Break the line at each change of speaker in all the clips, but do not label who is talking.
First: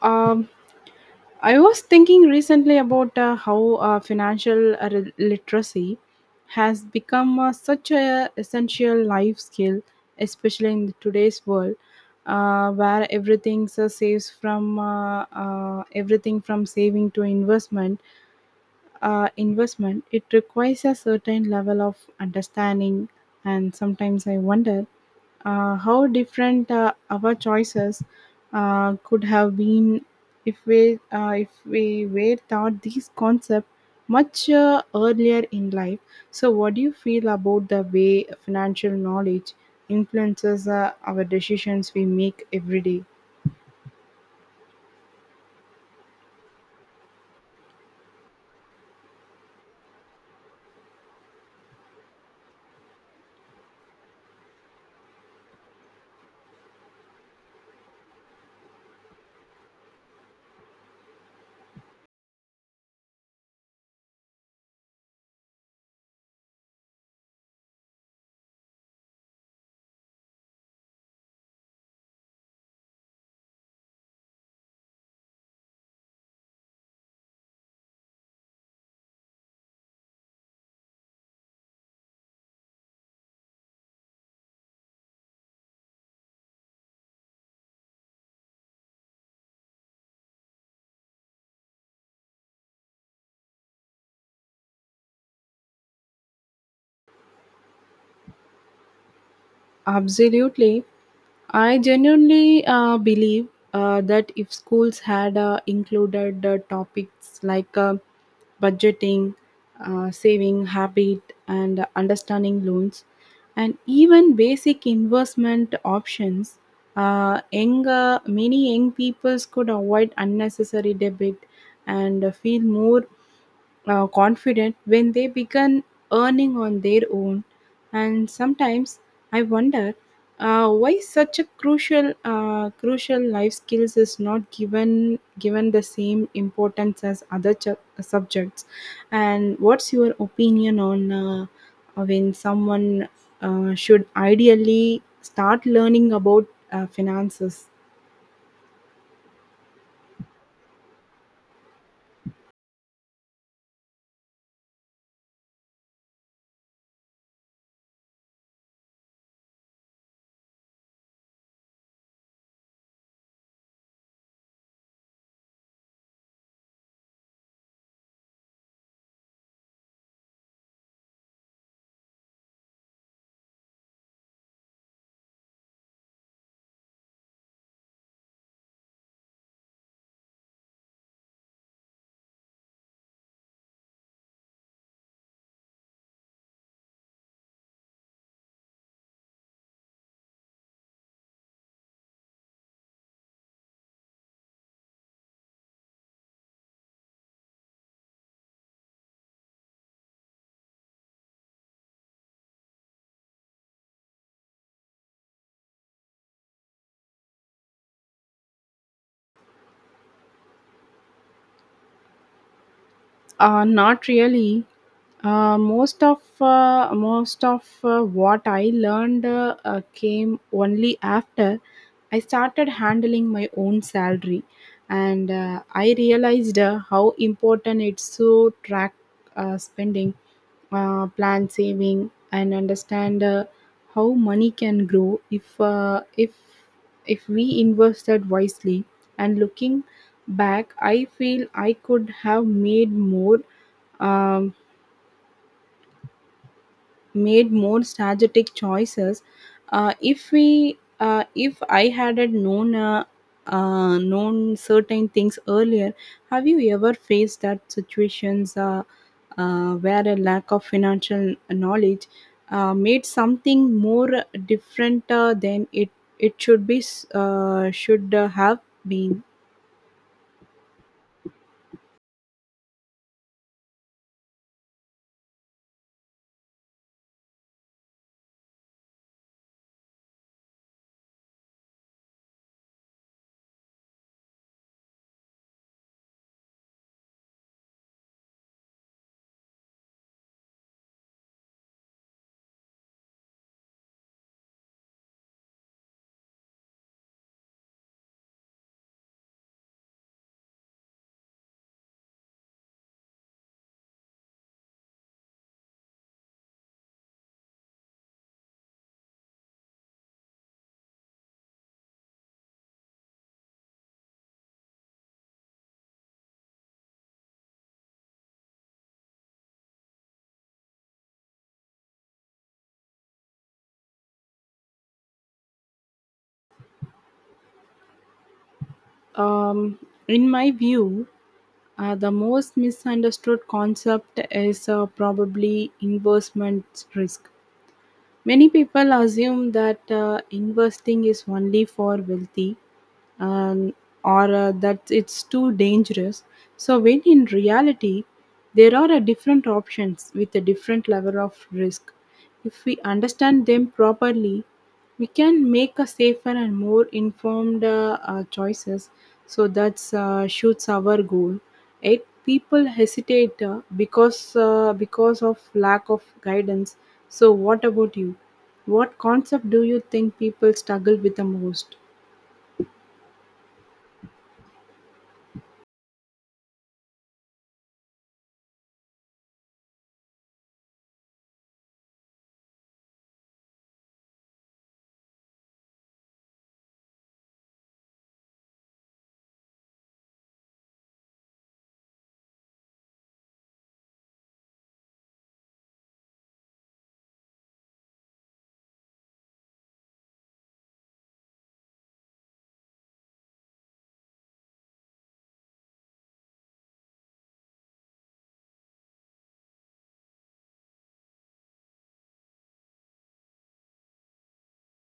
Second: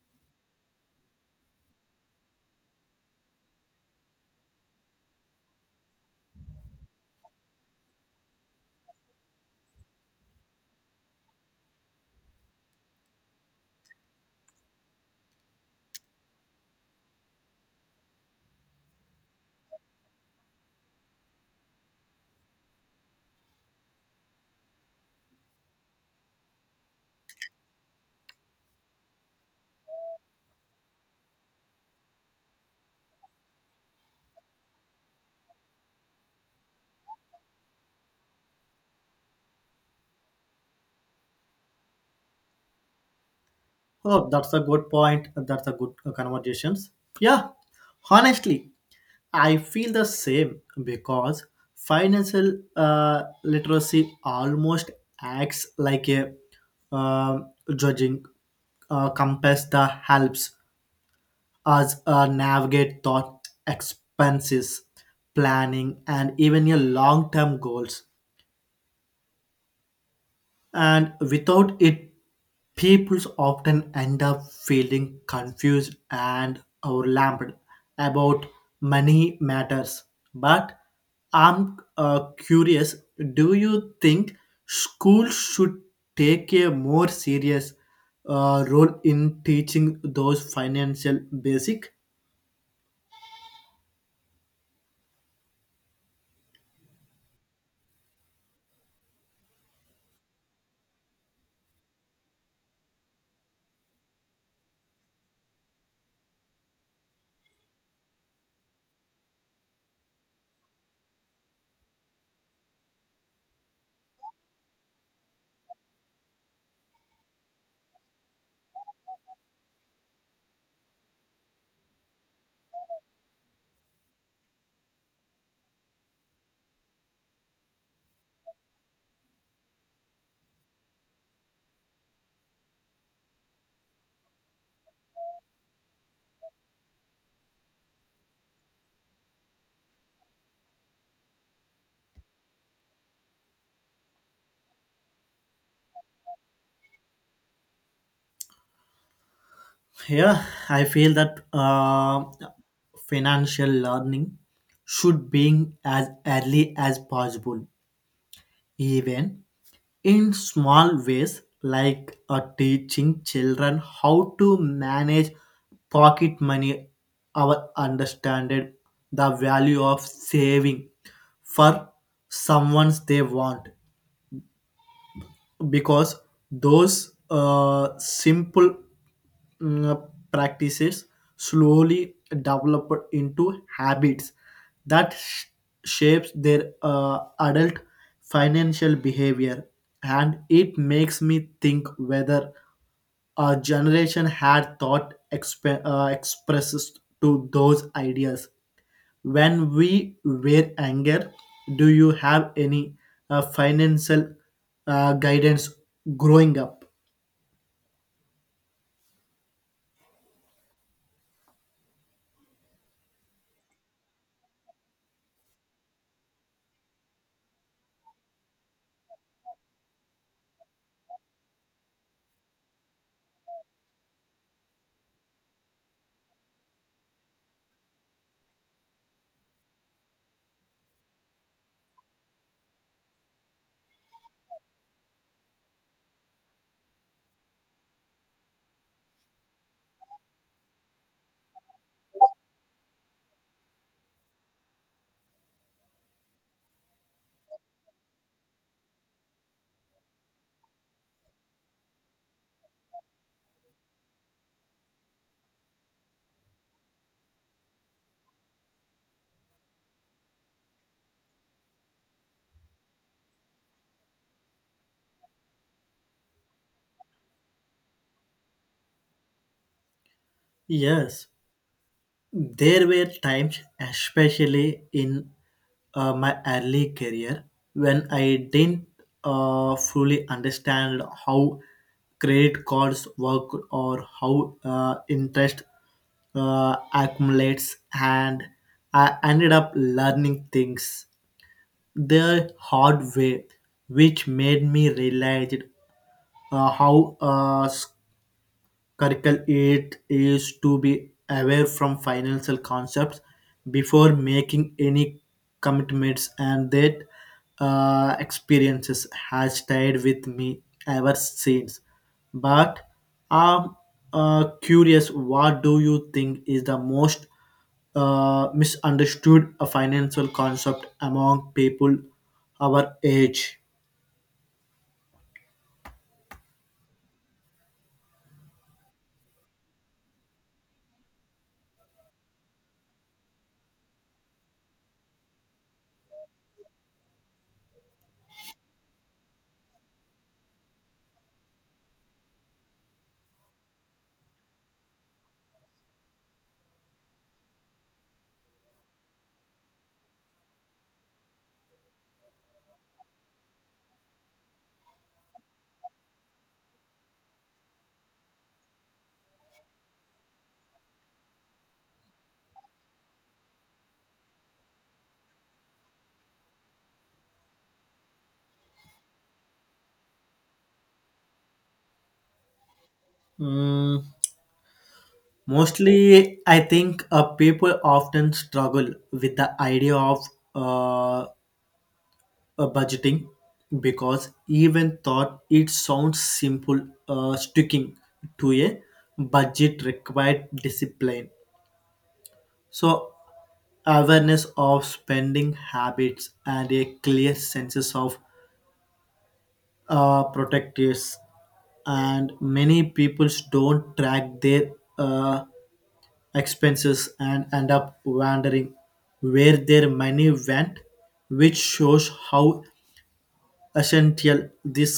Um, I was thinking recently about how financial literacy has become such a essential life skill, especially in today's world, where everything from saving to investment investment, it requires a certain level of understanding. And sometimes I wonder how different our choices could have been if we were taught these concepts much earlier in life. So, what do you feel about the way financial knowledge influences our decisions we make every day?
Oh, that's a good point. That's a good conversations. Yeah, honestly, I feel the same because financial literacy almost acts like a um judging compass that helps us navigate thought expenses, planning, and even your long-term goals. And without it, people often end up feeling confused and overwhelmed about money matters. But I'm curious, do you think schools should take a more serious role in teaching those financial basic?
Absolutely. I genuinely believe that if schools had included topics like budgeting, saving habit, and understanding loans, and even basic investment options, many young peoples could avoid unnecessary debit and feel more confident when they begin earning on their own. And sometimes I wonder why such a crucial crucial life skills is not given the same importance as other subjects. And what's your opinion on when someone should ideally start learning about finances?
Yeah, I feel that financial learning should be as early as possible, even in small ways like teaching children how to manage pocket money or understand the value of saving for someone they want, because those simple mm, practices slowly develop into habits that shapes their adult financial behavior. And it makes me think whether our generation had thought expresses to those ideas when we were younger. Do you have any financial guidance growing up?
Not really. Most of what I learned came only after I started handling my own salary, and I realized how important it's to track spending, plan saving, and understand how money can grow if if we invested wisely. And looking back, I feel I could have um, made more strategic choices. If I had known, known certain things earlier. Have you ever faced that situations where a lack of financial knowledge made something more different than it it should be should have been?
Yes, there were times, especially in my early career, when I didn't fully understand how credit cards work or how interest accumulates, and I ended up learning things the hard way, which made me realize how Circle it is to be aware from financial concepts before making any commitments. And that experiences has stayed with me ever since. But I'm curious, what do you think is the most misunderstood financial concept among people our age?
Um, in my view, the most misunderstood concept is probably investment risk. Many people assume that investing is only for wealthy, um, or that it's too dangerous. So, when in reality, there are different options with a different level of risk. If we understand them properly, we can make a safer and more informed choices. So that's shoots our goal. Eight people hesitate because because of lack of guidance. So what about you? What concept do you think people struggle with the most?
Mm. Mostly, I think people often struggle with the idea of uh, uh, budgeting, because even thought it sounds simple, sticking to a budget required discipline. So, awareness of spending habits and a clear sense of protectives, and many people don't track their uh, expenses and end up wondering where their money went, which shows how essential this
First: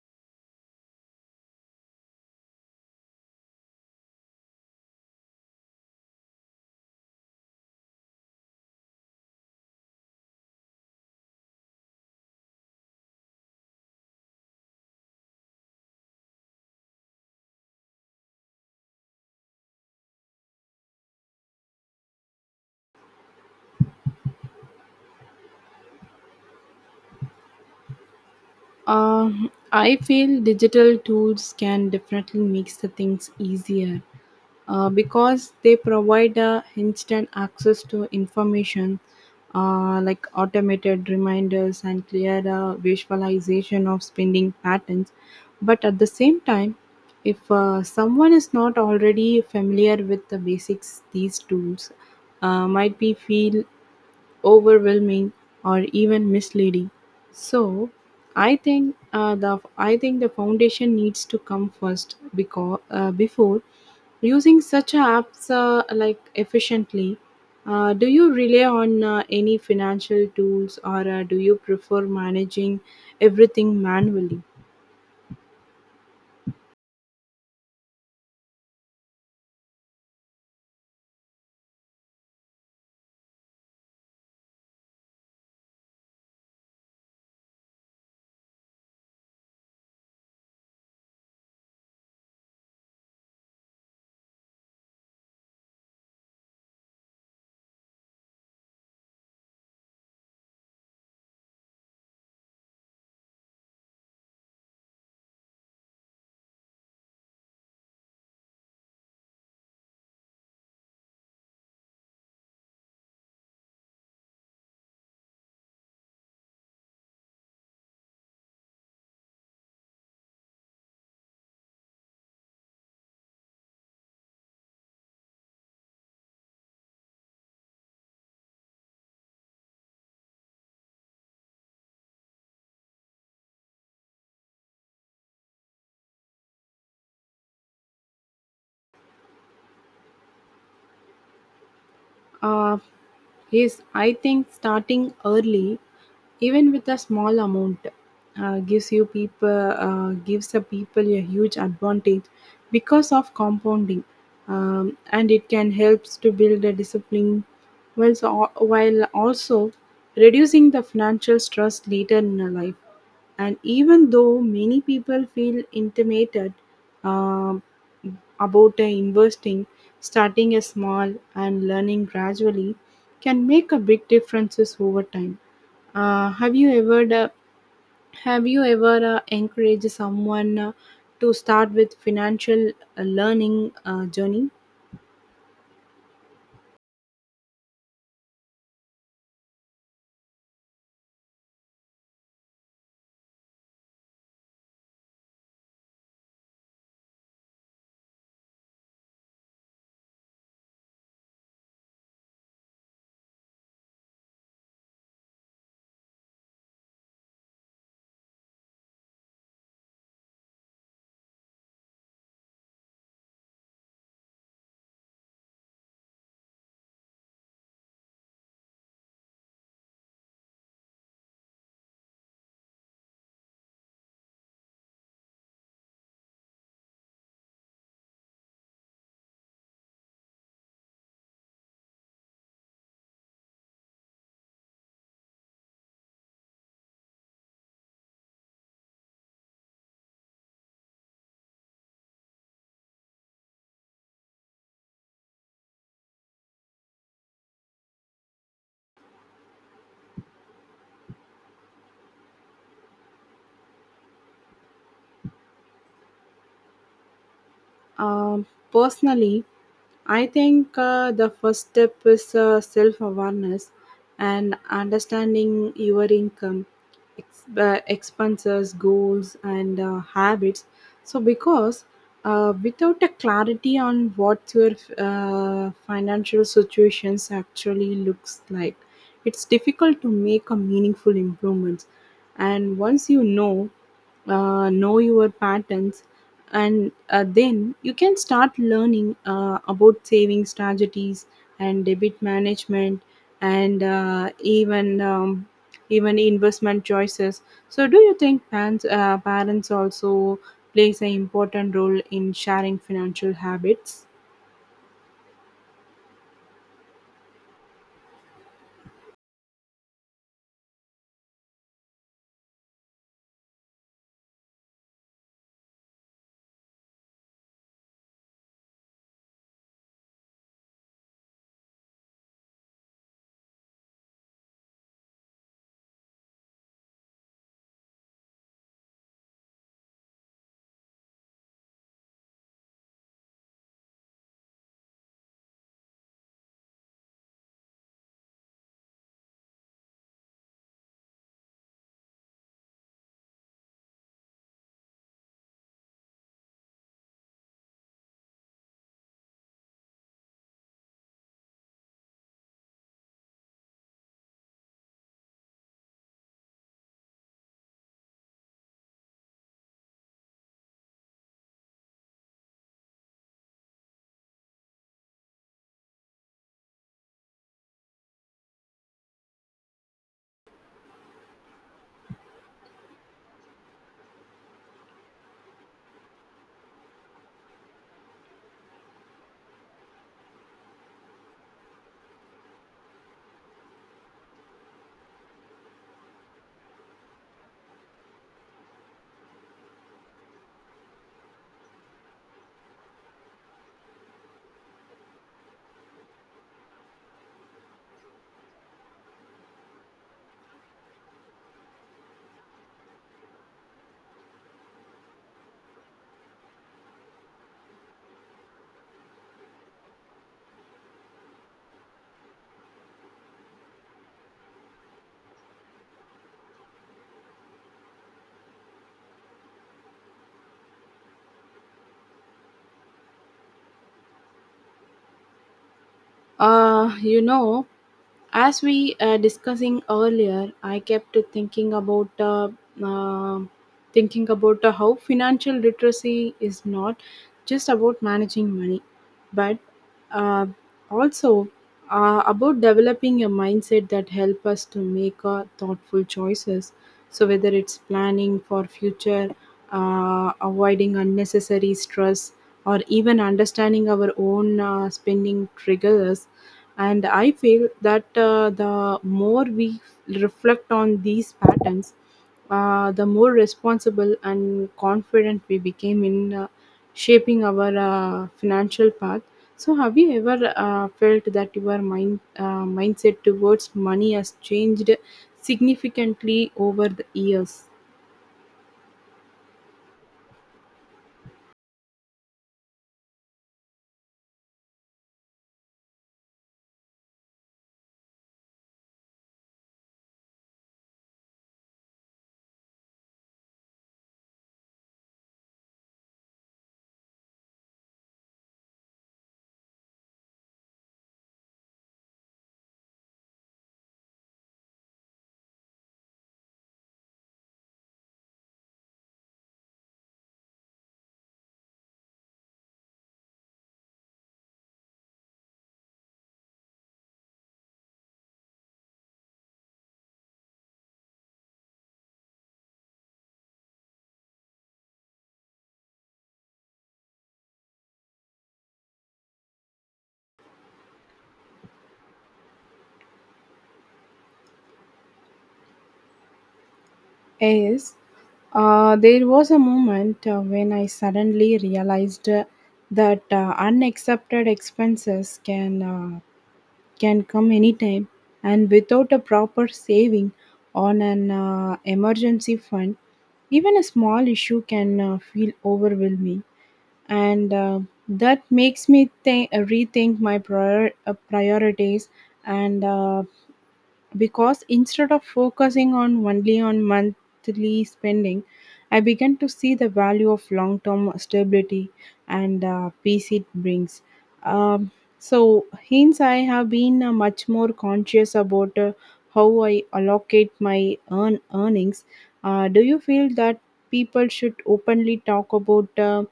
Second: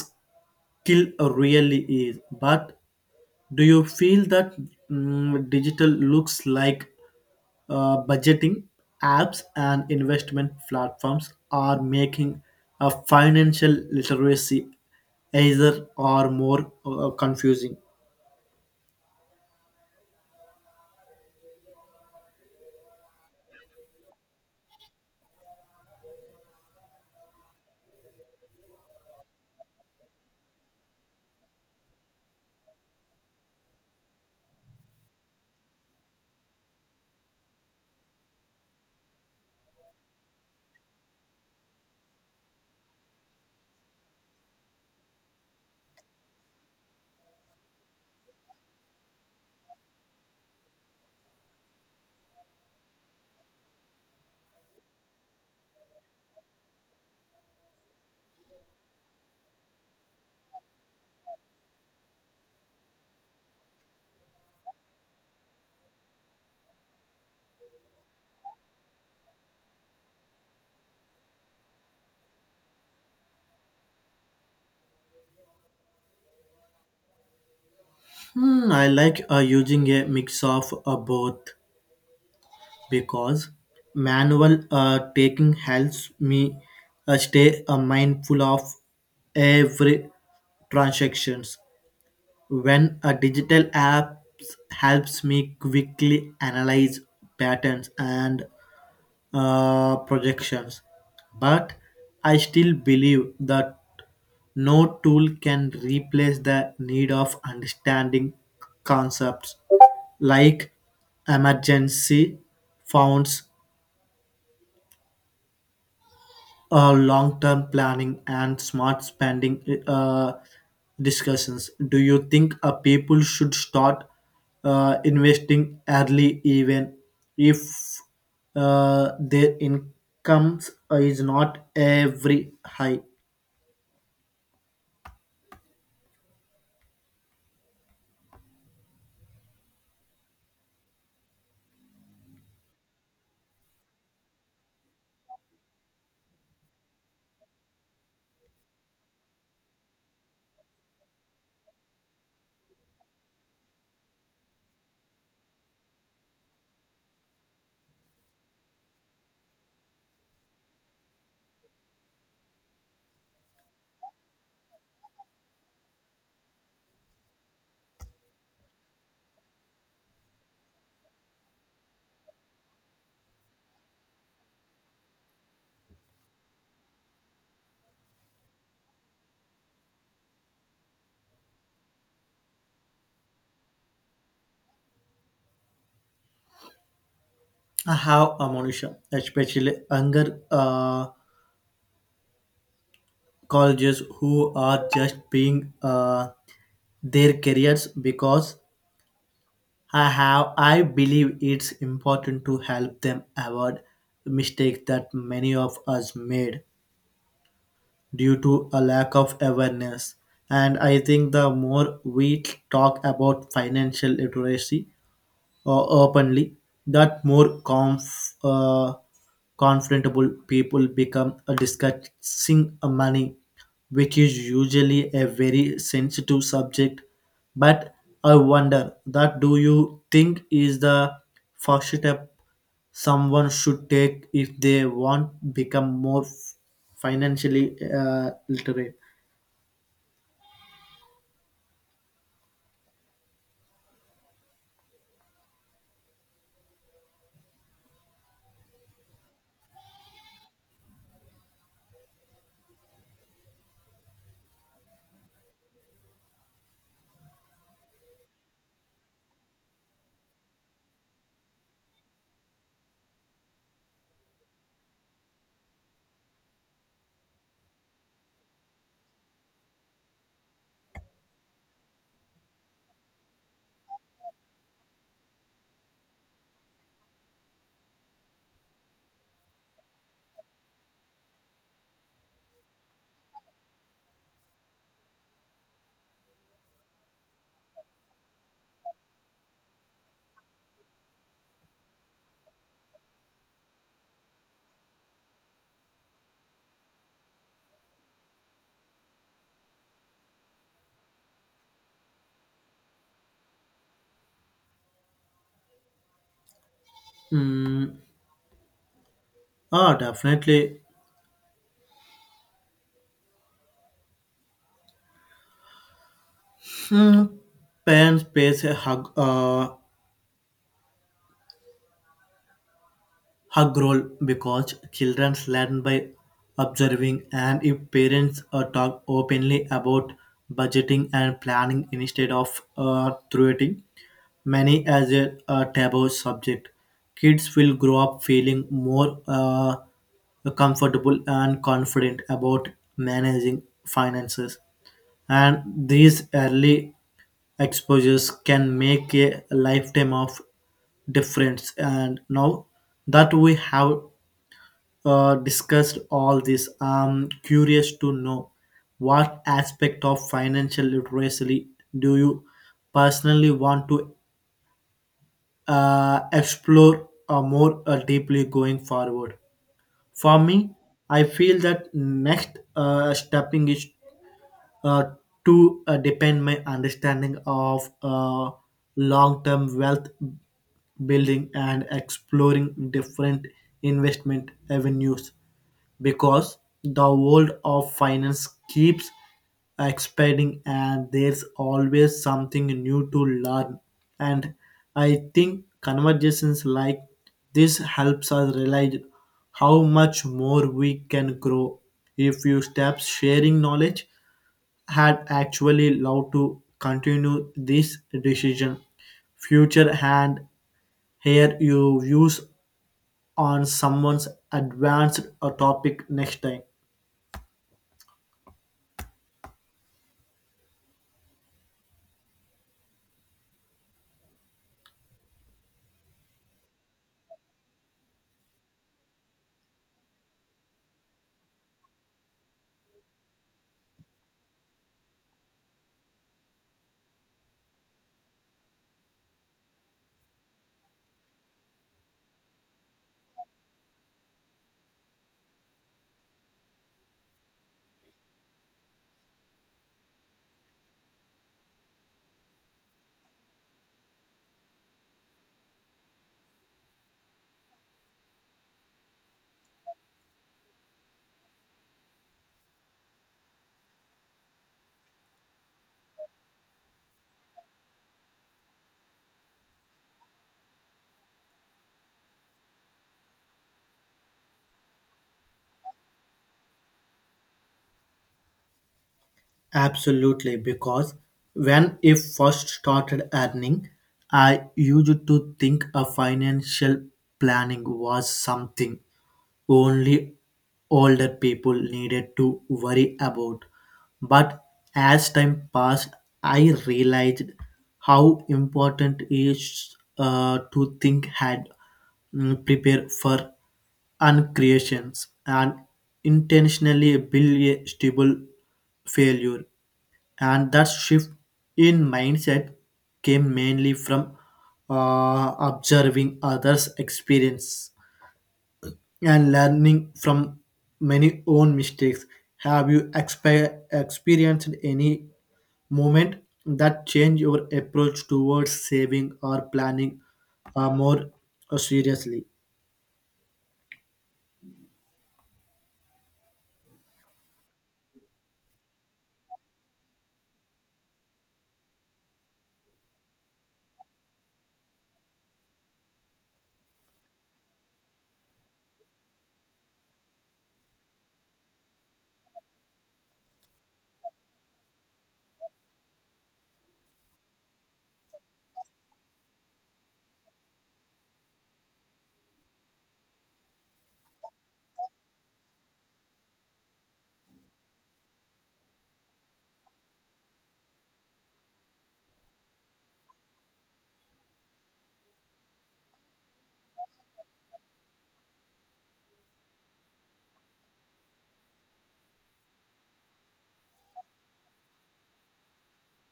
skill really is. But do you feel that digital looks like budgeting apps and investment platforms are making a financial literacy either or more confusing?
I feel digital tools can definitely make the things easier because they provide instant access to information like automated reminders and clear visualization of spending patterns. But at the same time, if someone is not already familiar with the basics, these tools might be feel overwhelming or even misleading. So I think the foundation needs to come first because before using such apps like efficiently. Do you rely on any financial tools or do you prefer managing everything manually?
Hmm, I like using a mix of both, because manual taking helps me stay mindful of every transactions, when a digital app helps me quickly analyze patterns and projections. But I still believe that no tool can replace the need of understanding concepts like emergency funds, long-term planning, and smart spending uh, discussions. Do you think people should start investing early, even if their incomes is not every high?
Uh, is I think starting early, even with a small amount, uh, gives you people gives the people a huge advantage because of compounding, and it can helps to build a discipline, while also reducing the financial stress later in a life. And even though many people feel intimidated, um, about investing, starting a small and learning gradually can make a big differences over time. Uh, have you ever uh, have you ever encouraged someone to start with financial learning journey?
I have a Monisha, especially younger colleges who are just being their careers, because I believe it's important to help them avoid mistakes that many of us made due to a lack of awareness. And I think the more we talk about financial literacy, openly, that more comfortable people become discussing money, which is usually a very sensitive subject. But I wonder that do you think is the first step someone should take if they want become more financially literate?
Um, Personally, I think the first step is self awareness and understanding your income, expenses, goals, and habits. So, because without a clarity on what your financial situations actually looks like, it's difficult to make a meaningful improvements. And once you know your patterns and then you can start learning about saving strategies and debit management and even investment choices. So do you think parents also plays an important role in sharing financial habits?
Mm, ah, definitely. Hmm. Parents pays a hug. Hug role, because children learn by observing, and if parents talk openly about budgeting and planning instead of through it many as a taboo subject. Kids will grow up feeling more comfortable and confident about managing finances, and these early exposures can make a lifetime of difference. And now that we have discussed all this, I'm curious to know what aspect of financial literacy do you personally want to explore more deeply going forward. For me, I feel that next stepping is uh, to depend my understanding of long-term wealth building and exploring different investment avenues, because the world of finance keeps expanding and there's always something new to learn. And I think conversations like this helps us realize how much more we can grow if you stop sharing knowledge, had actually allowed to continue this decision future, and hear your views on someone's advanced topic next time.
You know, as we discussing earlier, I kept thinking about uh, how financial literacy is not just about managing money but uh, also about developing a mindset that help us to make thoughtful choices. So whether it's planning for future, avoiding unnecessary stress or even understanding our own spending triggers. And I feel that the more we reflect on these patterns, the more responsible and confident we became in shaping our financial path. So, have you ever felt that your mindset towards money has changed significantly over the years?
Absolutely, because when I first started earning, I used to think a financial planning was something only older people needed to worry about. But as time passed, I realized how important it is to think ahead, prepare for uncreations, and intentionally build a stable failure. And that shift in mindset came mainly from observing others experience and learning from many own mistakes. Have you experienced any moment that changed your approach towards saving or planning more seriously?
Yes, there was a moment when I suddenly realized that unaccepted expenses can come anytime, and without a proper saving on an emergency fund, even a small issue can feel overwhelming. And that makes me think rethink my priorities. And because instead of focusing on only on monthly spending, I began to see the value of long term stability and peace it brings. um, so hence I have been much more conscious about how I allocate my earnings. Do you feel that people should openly talk about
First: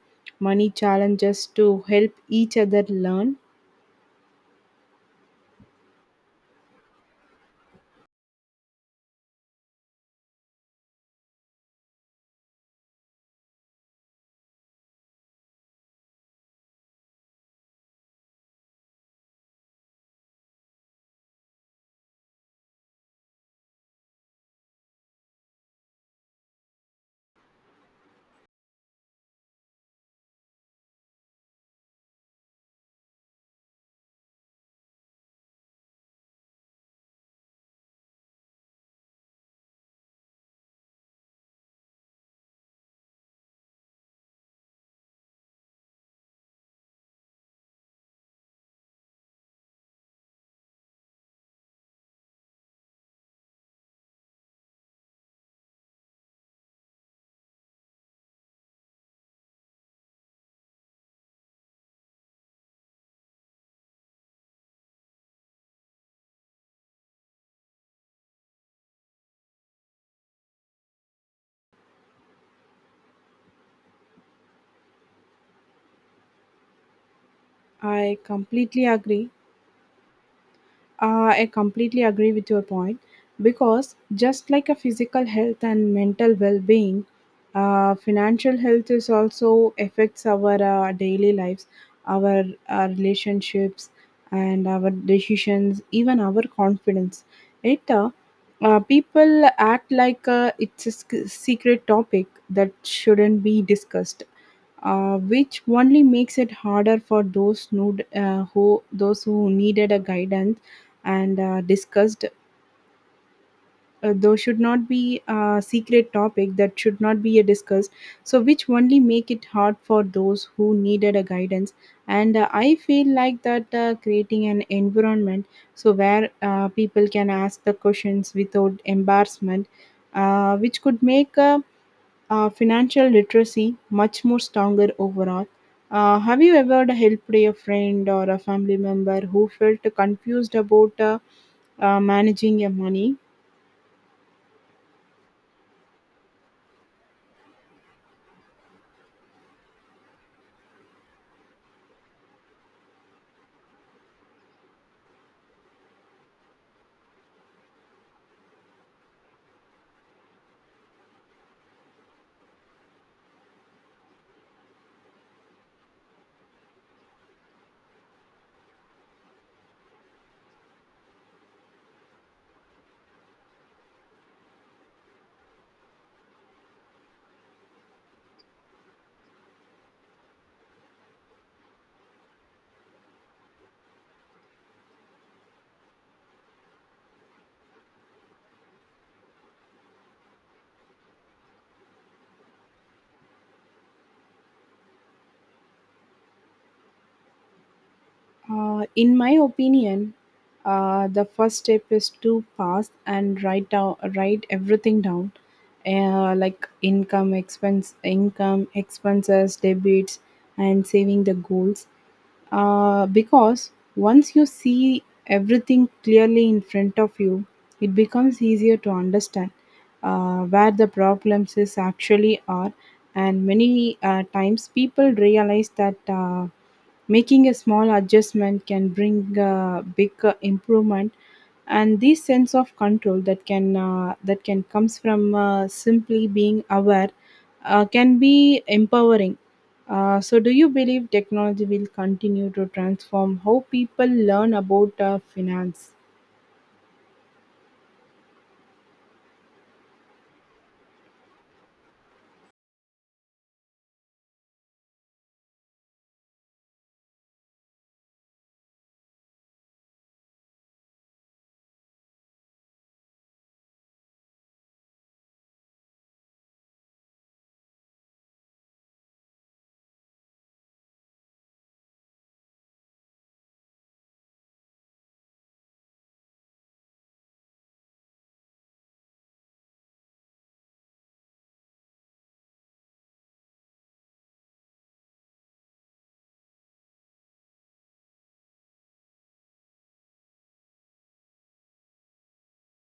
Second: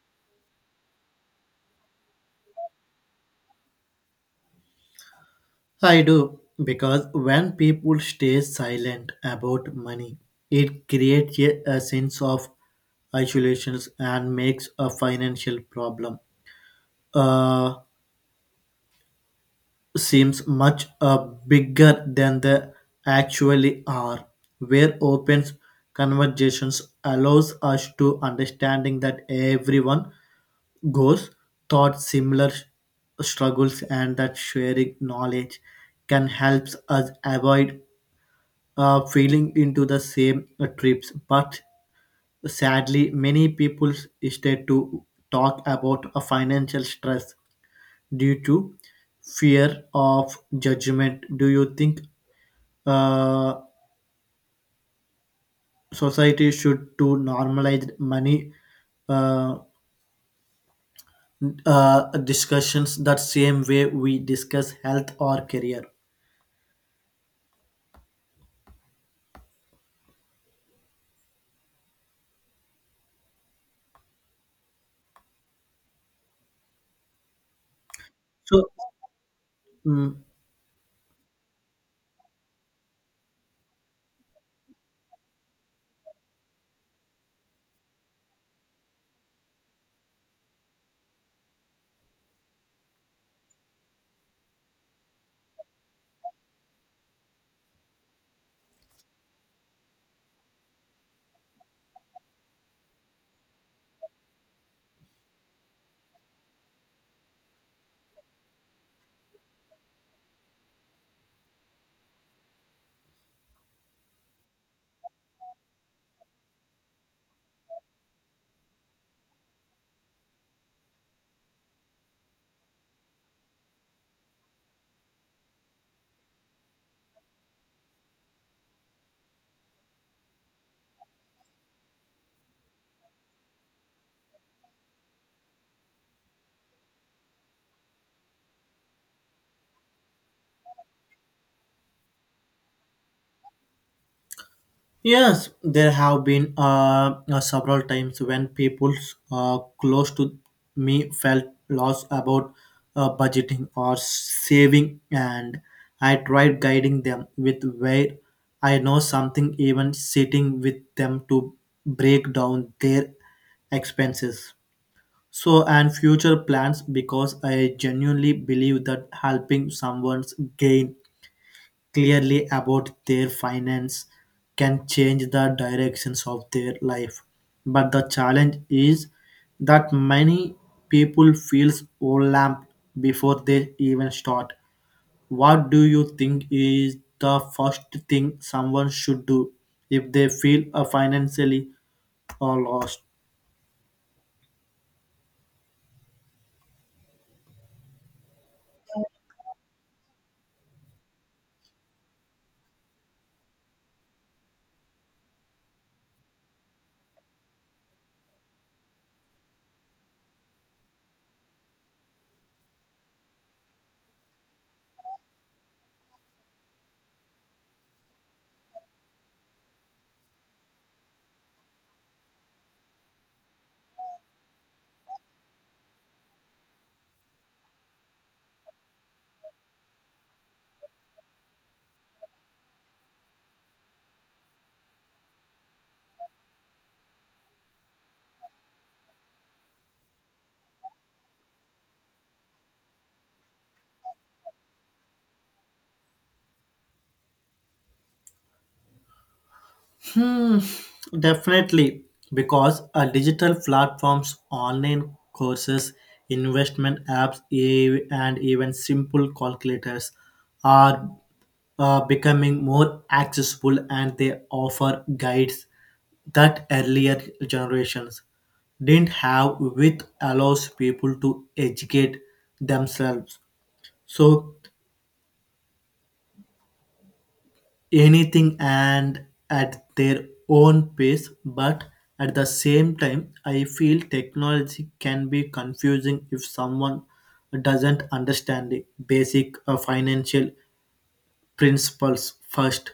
money challenges to help each other learn?
I do, because when people stay silent about money, it creates a sense of isolation and makes a financial problem uh, seems much bigger than they actually are. Where open conversations allows us to understanding that everyone goes thought similar struggles, and that sharing knowledge can help us avoid feeling into the same trips. But sadly, many people instead to talk about a financial stress due to fear of judgment. Do you think uh, society should to normalize money uh, discussions that same way we discuss health or career?
I
So.
completely agree.
Mm,
I completely agree with your point because just like a physical health and mental well-being, financial health is also affects our daily lives, our, our relationships, and our decisions, even our confidence. It People act like it's a secret topic that shouldn't be discussed, which only makes it harder for those who needed a guidance and discussed. Those should not be a secret topic that should not be a discussed. So which only make it hard for those who needed a guidance. And I feel like that creating an environment so where people can ask the questions without embarrassment, which could make a financial literacy much more stronger overall. Have you ever helped a friend or a family member who felt confused about managing your money?
Yes, there have been several times when people close to me felt lost about budgeting or saving, and I tried guiding them with where I know something, even sitting with them to break down their expenses. So, and future plans, because I genuinely believe that helping someone's gain clearly about their finance can change the directions of their life. But the challenge is that many people feels overwhelmed before they even start. What do you think is the first thing someone should do if they feel financially or lost?
In my opinion, the first step is to pass and write everything down, like income, expenses, debits, and saving the goals. Because once you see everything clearly in front of you, it becomes easier to understand where the problems is actually are. And many times people realize that making a small adjustment can bring a big improvement, and this sense of control that can comes from simply being aware can be empowering. So do you believe technology will continue to transform how people learn about finance?
Hmm, definitely, because a digital platforms, online courses, investment apps, and even simple calculators are becoming more accessible, and they offer guides that earlier generations didn't have, which allows people to educate themselves. So anything and at their own pace. But at the same time, I feel technology can be confusing if someone doesn't understand the basic financial principles first.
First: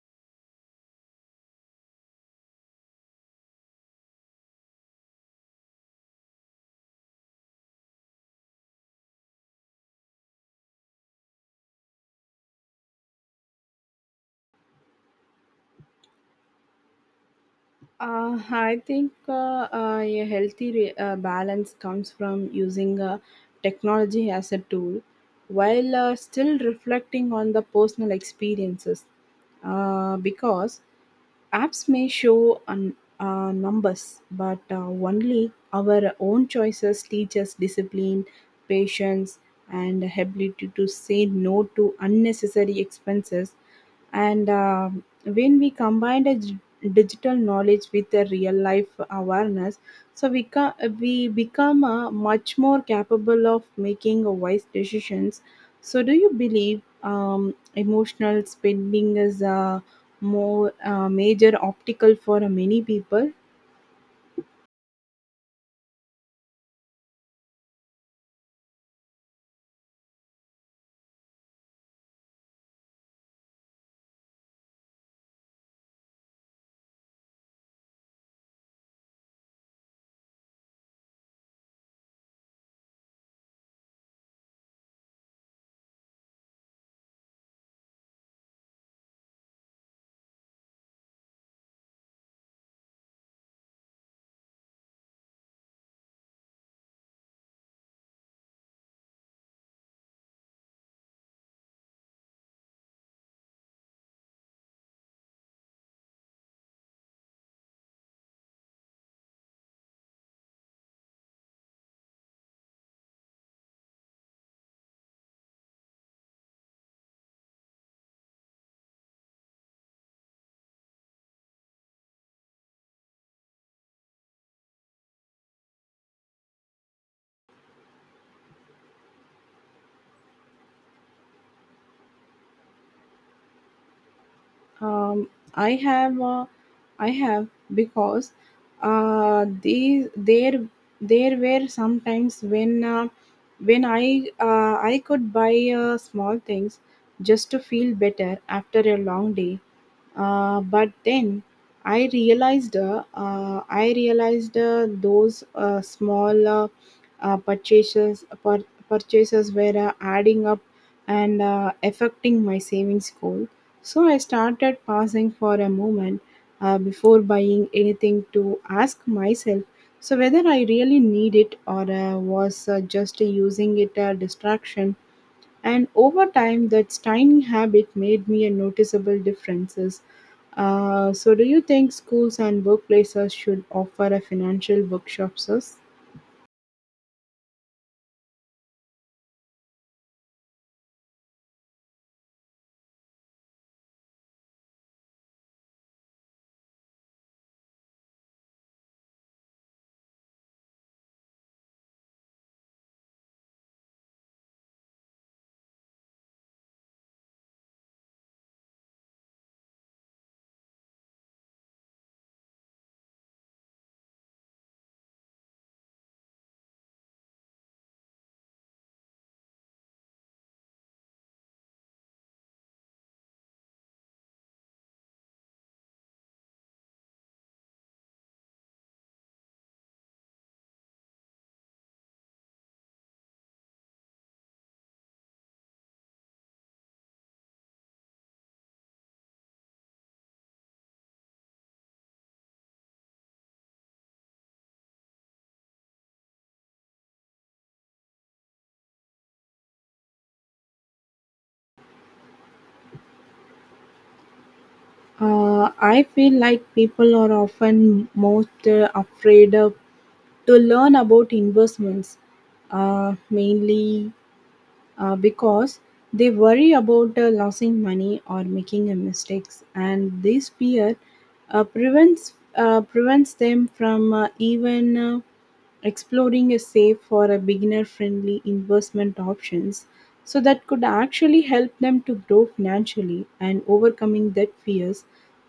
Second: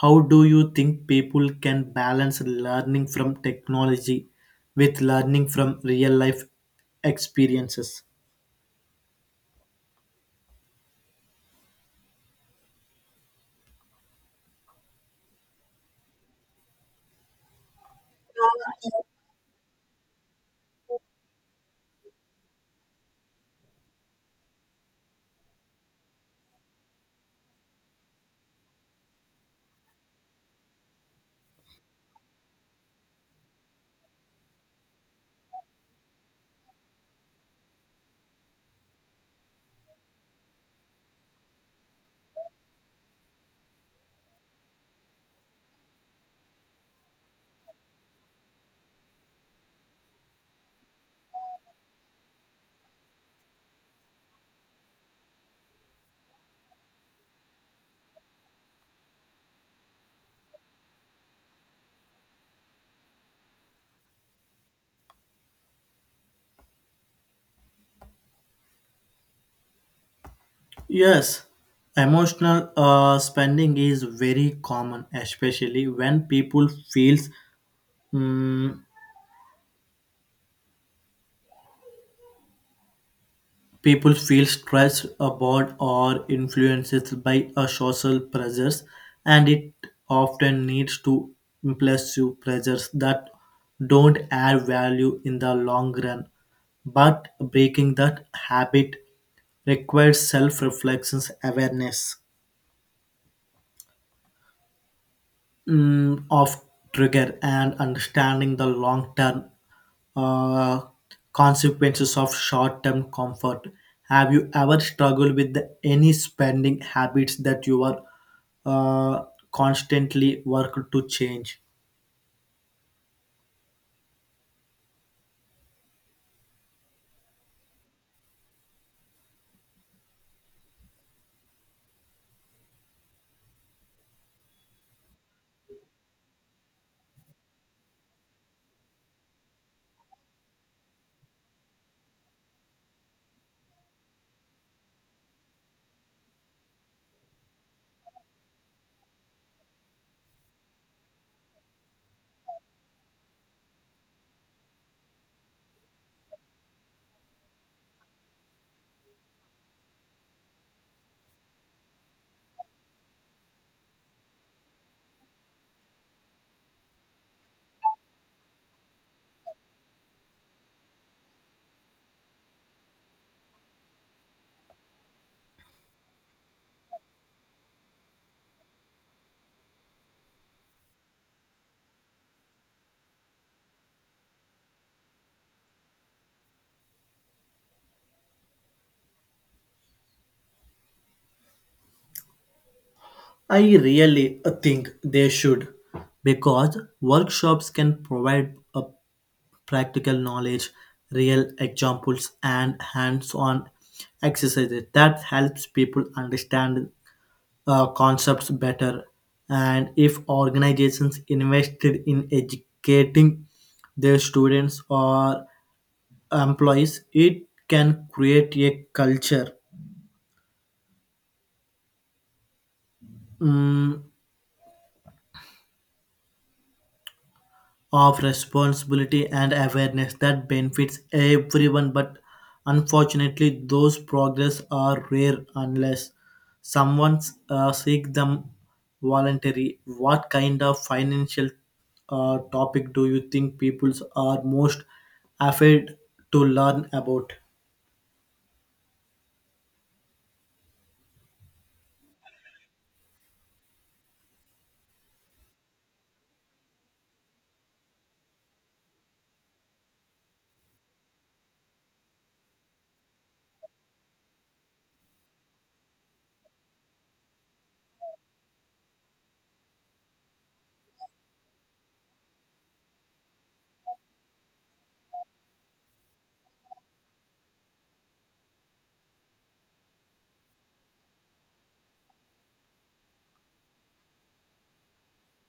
How do you think people can balance learning from technology with learning from real life experiences?
I think a healthy balance comes from using technology as a tool while still reflecting on the personal experiences. Because apps may show numbers, but only our own choices teach us discipline, patience, and ability to say no to unnecessary expenses. And when we combine a digital knowledge with the real life awareness, so we become much more capable of making wise decisions. So, do you believe, emotional spending is a more major optical for many people?
Yes, emotional spending is very common, especially when people feels Mm, people feel stressed, bored, or influenced by social pressures, and it often leads to impulsive pressures that don't add value in the long run. But breaking that habit requires self reflections awareness of trigger and understanding the long term uh, consequences of short term comfort. Have you ever struggled with the- any spending habits that you are uh, constantly worked to change?
Um, I have uh, I have, because these there there were sometimes when I could buy small things just to feel better after a long day. But then I realized those purchases were adding up and affecting my savings goal. So I started pausing for a moment before buying anything to ask myself, so whether I really need it or was just using it a distraction. And over time that tiny habit made me a noticeable differences. So do you think schools and workplaces should offer a financial workshops us?
I really think they should, because workshops can provide a practical knowledge, real examples, and hands on exercises that helps people understand concepts better. And if organizations invested in educating their students or employees, it can create a culture mm, of responsibility and awareness that benefits everyone. But unfortunately those progress are rare unless someone seek them voluntary. What kind of financial topic do you think peoples are most afraid to learn about?
I feel like people are often most to learn about investments, mainly because they worry about losing money or making a mistakes, and this fear prevents them from even Exploring is safe for a beginner friendly investment options so that could actually help them to grow financially. And overcoming that fears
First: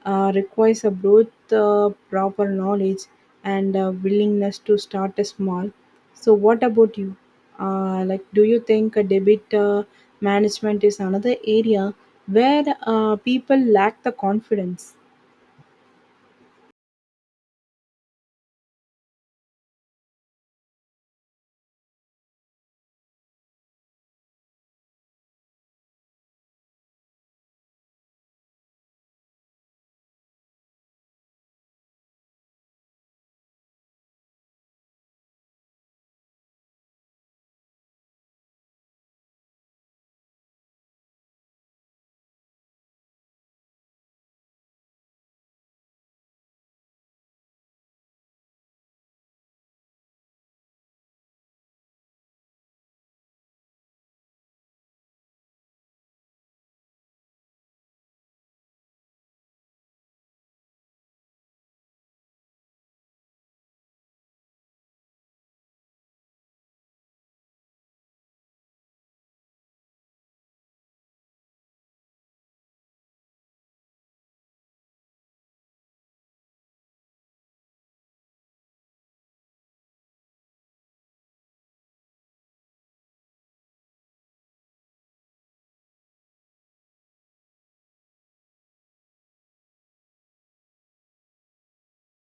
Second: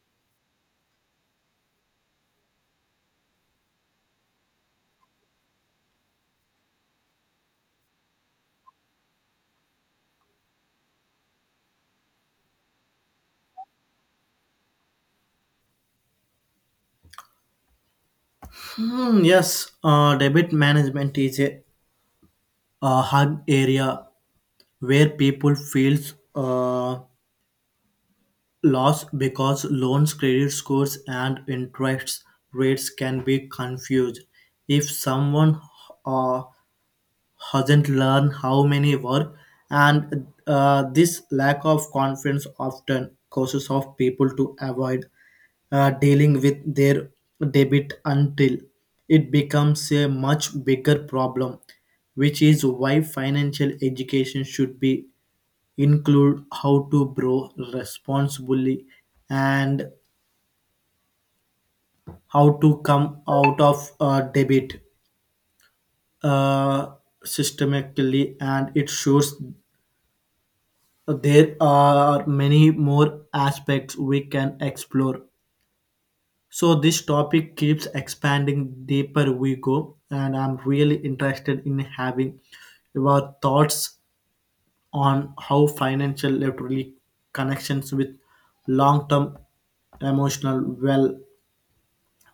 requires a both proper knowledge and a willingness to start a small. So what about you? Like, do you think a debit management is another area where people lack the confidence?
Hmm, yes, debit management is a hard area where people feels loss, because loans credit scores and interest rates can be confused if someone uh, hasn't learned how many were. And this lack of confidence often causes of people to avoid dealing with their debit until it becomes a much bigger problem, which is why financial education should be include how to borrow responsibly and how to come out of debit uh, systematically. And it shows there are many more aspects we can explore. So this topic keeps expanding deeper we go, and I'm really interested in having your thoughts on how financial literally connections with long-term emotional well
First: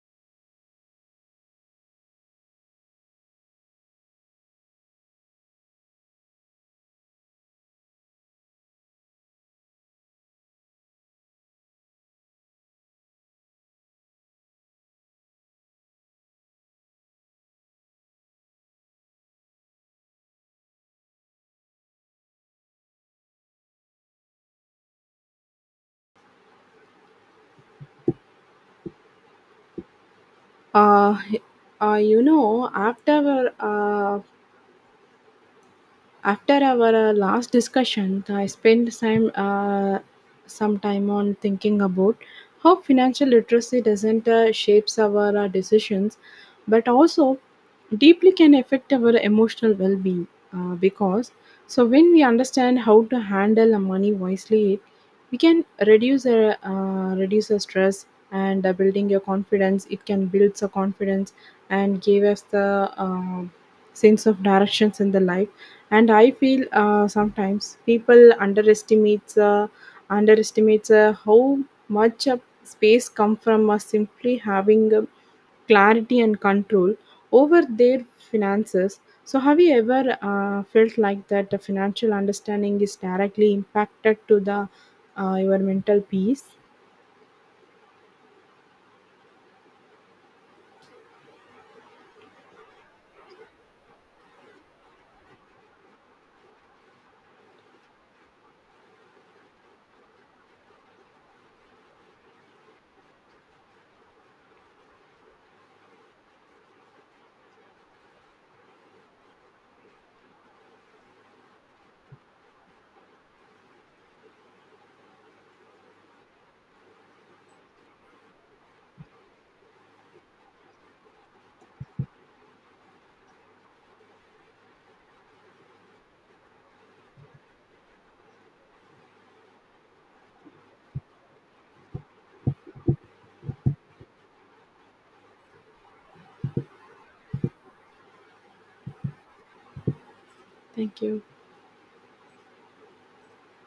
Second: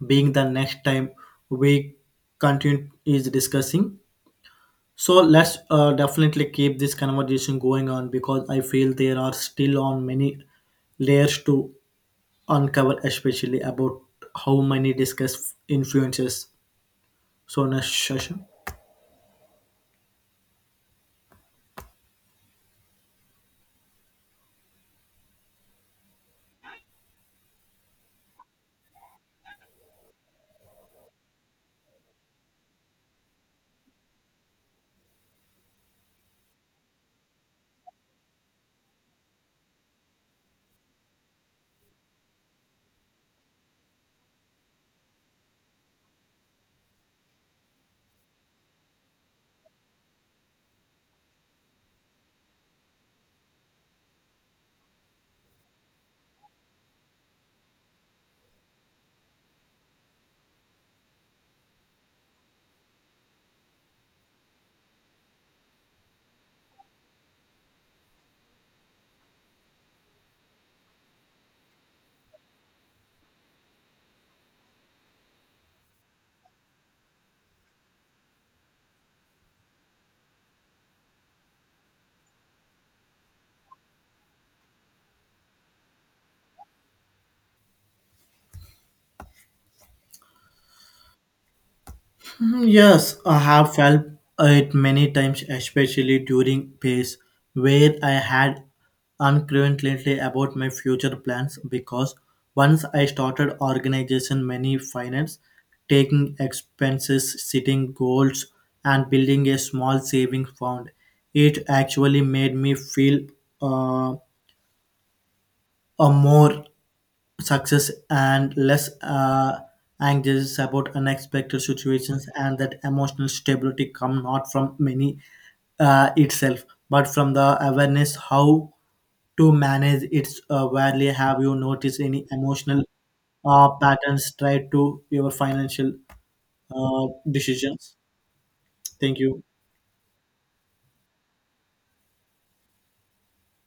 being the next time we continue is discussing. So let's definitely keep this conversation going on, because I feel there are still on many layers to uncover, especially about how many discuss influences, so next session.
uh, you know, After our last discussion, I spent some time on thinking about how financial literacy doesn't shapes our decisions, but also deeply can affect our emotional well-being. Because so when we understand how to handle our money wisely, we can reduce the stress and building your confidence. It can build the confidence and give us the uh, sense of directions in the life. And I feel sometimes people underestimates uh, underestimates how much space come from simply having clarity and control over their finances. So have you ever felt like that the financial understanding is directly impacted to the your mental peace?
Mm, Yes, I have felt it many times, especially during phase where I had uncertainty about my future plans, because once I started organization many finance, taking expenses, setting goals and building a small saving fund, it actually made me feel uh, a more success and less anxious about unexpected situations. And that emotional stability come not from money itself, but from the awareness how to manage its value. Have you noticed any emotional patterns tied to your financial decisions? Thank you.
Thank you.